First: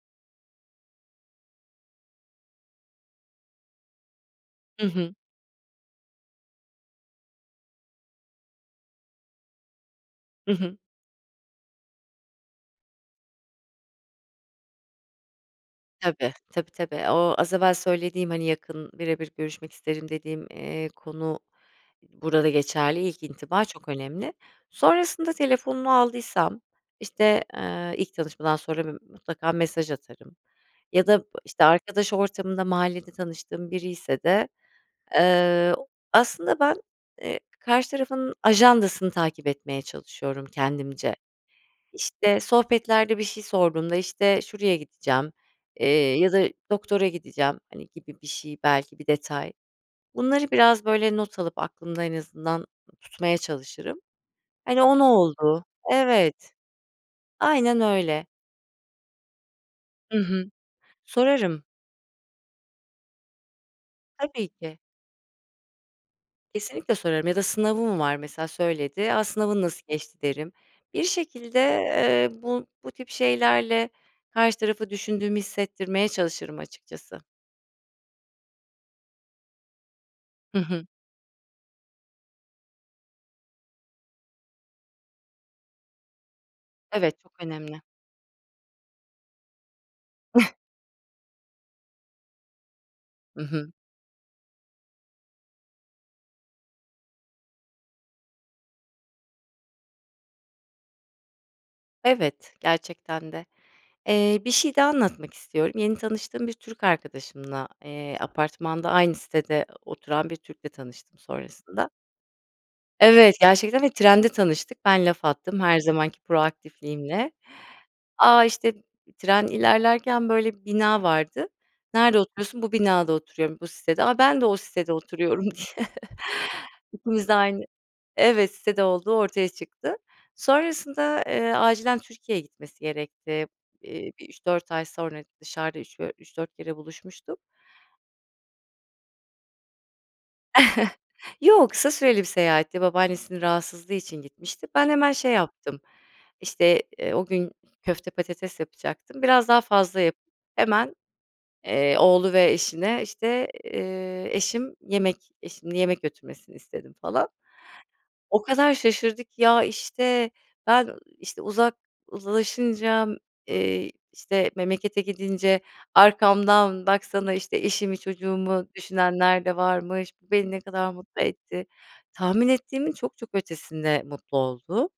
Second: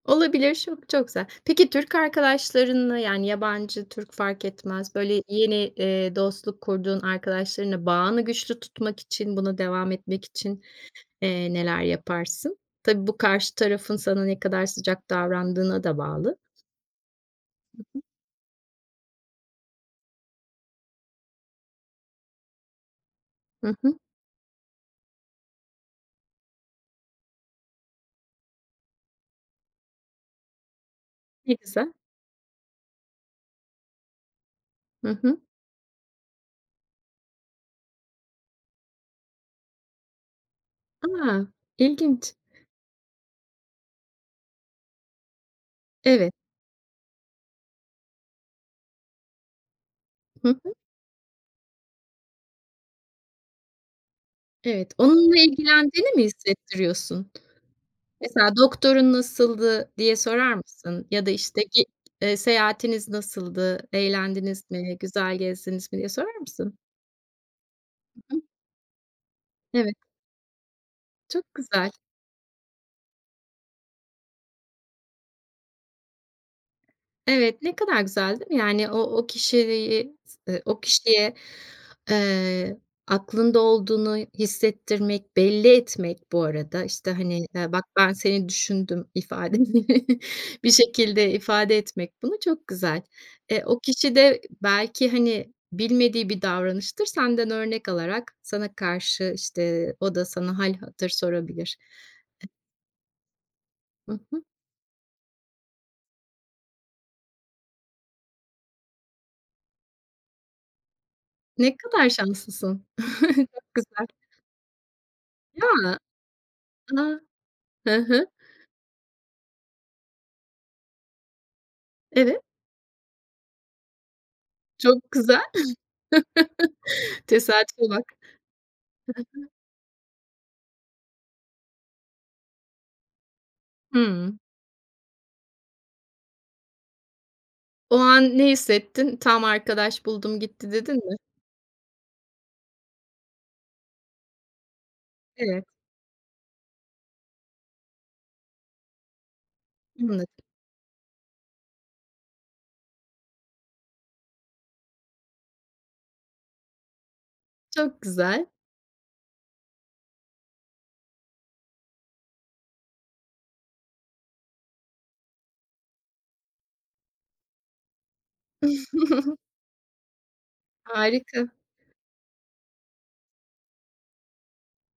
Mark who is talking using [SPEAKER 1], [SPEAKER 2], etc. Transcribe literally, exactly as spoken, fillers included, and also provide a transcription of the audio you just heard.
[SPEAKER 1] Olabilir, şo çok güzel. Peki Türk arkadaşlarınla, yani yabancı Türk, fark
[SPEAKER 2] Hı
[SPEAKER 1] etmez.
[SPEAKER 2] hı.
[SPEAKER 1] Böyle yeni, eee, dostluk kurduğun arkadaşlarınla bağını güçlü tutmak için buna devam etmek
[SPEAKER 2] Hı
[SPEAKER 1] için,
[SPEAKER 2] hı.
[SPEAKER 1] eee, neler yaparsın? Tabii, bu karşı tarafın sana ne kadar sıcak davrandığına da
[SPEAKER 2] Tabii,
[SPEAKER 1] bağlı.
[SPEAKER 2] tabii tabii. O az evvel
[SPEAKER 1] Hı hı.
[SPEAKER 2] söylediğim hani yakın birebir görüşmek isterim dediğim, eee, konu burada geçerli. İlk intiba
[SPEAKER 1] Hı
[SPEAKER 2] çok
[SPEAKER 1] hı.
[SPEAKER 2] önemli. Sonrasında telefonunu aldıysam işte, eee, ilk tanışmadan sonra bir, mutlaka mesaj atarım ya da
[SPEAKER 1] Ne
[SPEAKER 2] işte
[SPEAKER 1] güzel.
[SPEAKER 2] arkadaş ortamında, mahallede tanıştığım biriyse de,
[SPEAKER 1] Hı hı.
[SPEAKER 2] eee, aslında, ben, eee, karşı tarafın ajandasını takip etmeye çalışıyorum kendimce.
[SPEAKER 1] A, ilginç.
[SPEAKER 2] İşte sohbetlerde, bir şey sorduğumda, işte, şuraya gideceğim, eee, ya
[SPEAKER 1] Evet.
[SPEAKER 2] da doktora gideceğim hani gibi bir şey belki bir detay.
[SPEAKER 1] Hı
[SPEAKER 2] Bunları
[SPEAKER 1] hı.
[SPEAKER 2] biraz böyle not alıp aklımda en azından tutmaya çalışırım. Hani,
[SPEAKER 1] Evet.
[SPEAKER 2] o ne
[SPEAKER 1] Onunla
[SPEAKER 2] oldu?
[SPEAKER 1] ilgilendiğini mi
[SPEAKER 2] Evet,
[SPEAKER 1] hissettiriyorsun?
[SPEAKER 2] aynen öyle.
[SPEAKER 1] Mesela "Doktorun nasıldı?" diye
[SPEAKER 2] Hı hı,
[SPEAKER 1] sorar mısın ya da işte
[SPEAKER 2] sorarım.
[SPEAKER 1] "Ge eee seyahatiniz nasıldı,
[SPEAKER 2] Tabii
[SPEAKER 1] eğlendiniz
[SPEAKER 2] ki.
[SPEAKER 1] mi, güzel gezdiniz mi?" diye sorar mısın?
[SPEAKER 2] Kesinlikle sorarım ya da sınavı mı var,
[SPEAKER 1] Hı hı.
[SPEAKER 2] mesela, söyledi, "A sınavın nasıl
[SPEAKER 1] Evet.
[SPEAKER 2] geçti?" derim. Bir
[SPEAKER 1] Çok
[SPEAKER 2] şekilde,
[SPEAKER 1] güzel.
[SPEAKER 2] eee, bu bu tip şeylerle karşı tarafı düşündüğümü hissettirmeye çalışırım açıkçası.
[SPEAKER 1] Evet ne kadar güzel değil mi? Yani o o kişiliği s
[SPEAKER 2] Hı
[SPEAKER 1] ııı, o
[SPEAKER 2] hı.
[SPEAKER 1] kişiye, eee, aklında olduğunu hissettirmek, belli etmek bu arada, işte,
[SPEAKER 2] Evet, çok
[SPEAKER 1] hani, ııı,
[SPEAKER 2] önemli.
[SPEAKER 1] "Bak ben seni düşündüm." ifadeni bir şekilde ifade etmek bunu çok güzel.
[SPEAKER 2] Hı
[SPEAKER 1] Eee,
[SPEAKER 2] hı.
[SPEAKER 1] o kişi de belki, hani, bilmediği bir davranıştır. Senden örnek alarak, sana karşı, işte, o da sana hâl hatır sorabilir. E
[SPEAKER 2] Evet gerçekten de,
[SPEAKER 1] Hı
[SPEAKER 2] eee,
[SPEAKER 1] hı.
[SPEAKER 2] bir şey daha anlatmak istiyorum. Yeni tanıştığım bir Türk arkadaşımla, eee, apartmanda aynı sitede oturan bir Türk'le tanıştım
[SPEAKER 1] Ne
[SPEAKER 2] sonrasında.
[SPEAKER 1] kadar şanslısın.
[SPEAKER 2] Evet,
[SPEAKER 1] Çok
[SPEAKER 2] gerçekten ve
[SPEAKER 1] güzel.
[SPEAKER 2] trende tanıştık. Ben laf attım her
[SPEAKER 1] Ya!
[SPEAKER 2] zamanki
[SPEAKER 1] A!
[SPEAKER 2] proaktifliğimle.
[SPEAKER 1] Hı hı.
[SPEAKER 2] A, işte tren ilerlerken böyle bir bina vardı. "Nerede
[SPEAKER 1] Evet.
[SPEAKER 2] oturuyorsun? Bu binada oturuyorum, bu sitede. A, ben de o sitede
[SPEAKER 1] Çok güzel.
[SPEAKER 2] oturuyorum." diye. İkimiz de aynı,
[SPEAKER 1] Tesadüfe bak.
[SPEAKER 2] evet sitede olduğu
[SPEAKER 1] Hı hı.
[SPEAKER 2] ortaya çıktı. Sonrasında, eee, acilen Türkiye'ye gitmesi gerekti. Eee bir
[SPEAKER 1] Hıı.
[SPEAKER 2] üç üç dört sonra dışarıda üç dö üç dört kere buluşmuştuk.
[SPEAKER 1] O an ne hissettin? Tam arkadaş buldum gitti, dedin mi?
[SPEAKER 2] Yo, kısa süreli bir seyahatti. Babaannesinin rahatsızlığı için gitmişti. Ben hemen şey
[SPEAKER 1] Evet.
[SPEAKER 2] yaptım, işte, eee, o gün köfte patates yapacaktım. Biraz daha fazla
[SPEAKER 1] Anladım.
[SPEAKER 2] yapıp hemen, eee, oğlu ve eşine işte, eee, eşim yemek, eşimin yemek götürmesini istedim falan.
[SPEAKER 1] Çok
[SPEAKER 2] O
[SPEAKER 1] güzel.
[SPEAKER 2] kadar şaşırdı ki, "Ya işte ben işte uzak uzlaşınca, eee, işte memlekete gidince, arkamdan baksana işte eşimi çocuğumu düşünenler de varmış, bu beni ne kadar mutlu
[SPEAKER 1] Harika.
[SPEAKER 2] etti." tahmin ettiğimin çok çok ötesinde mutlu oldu.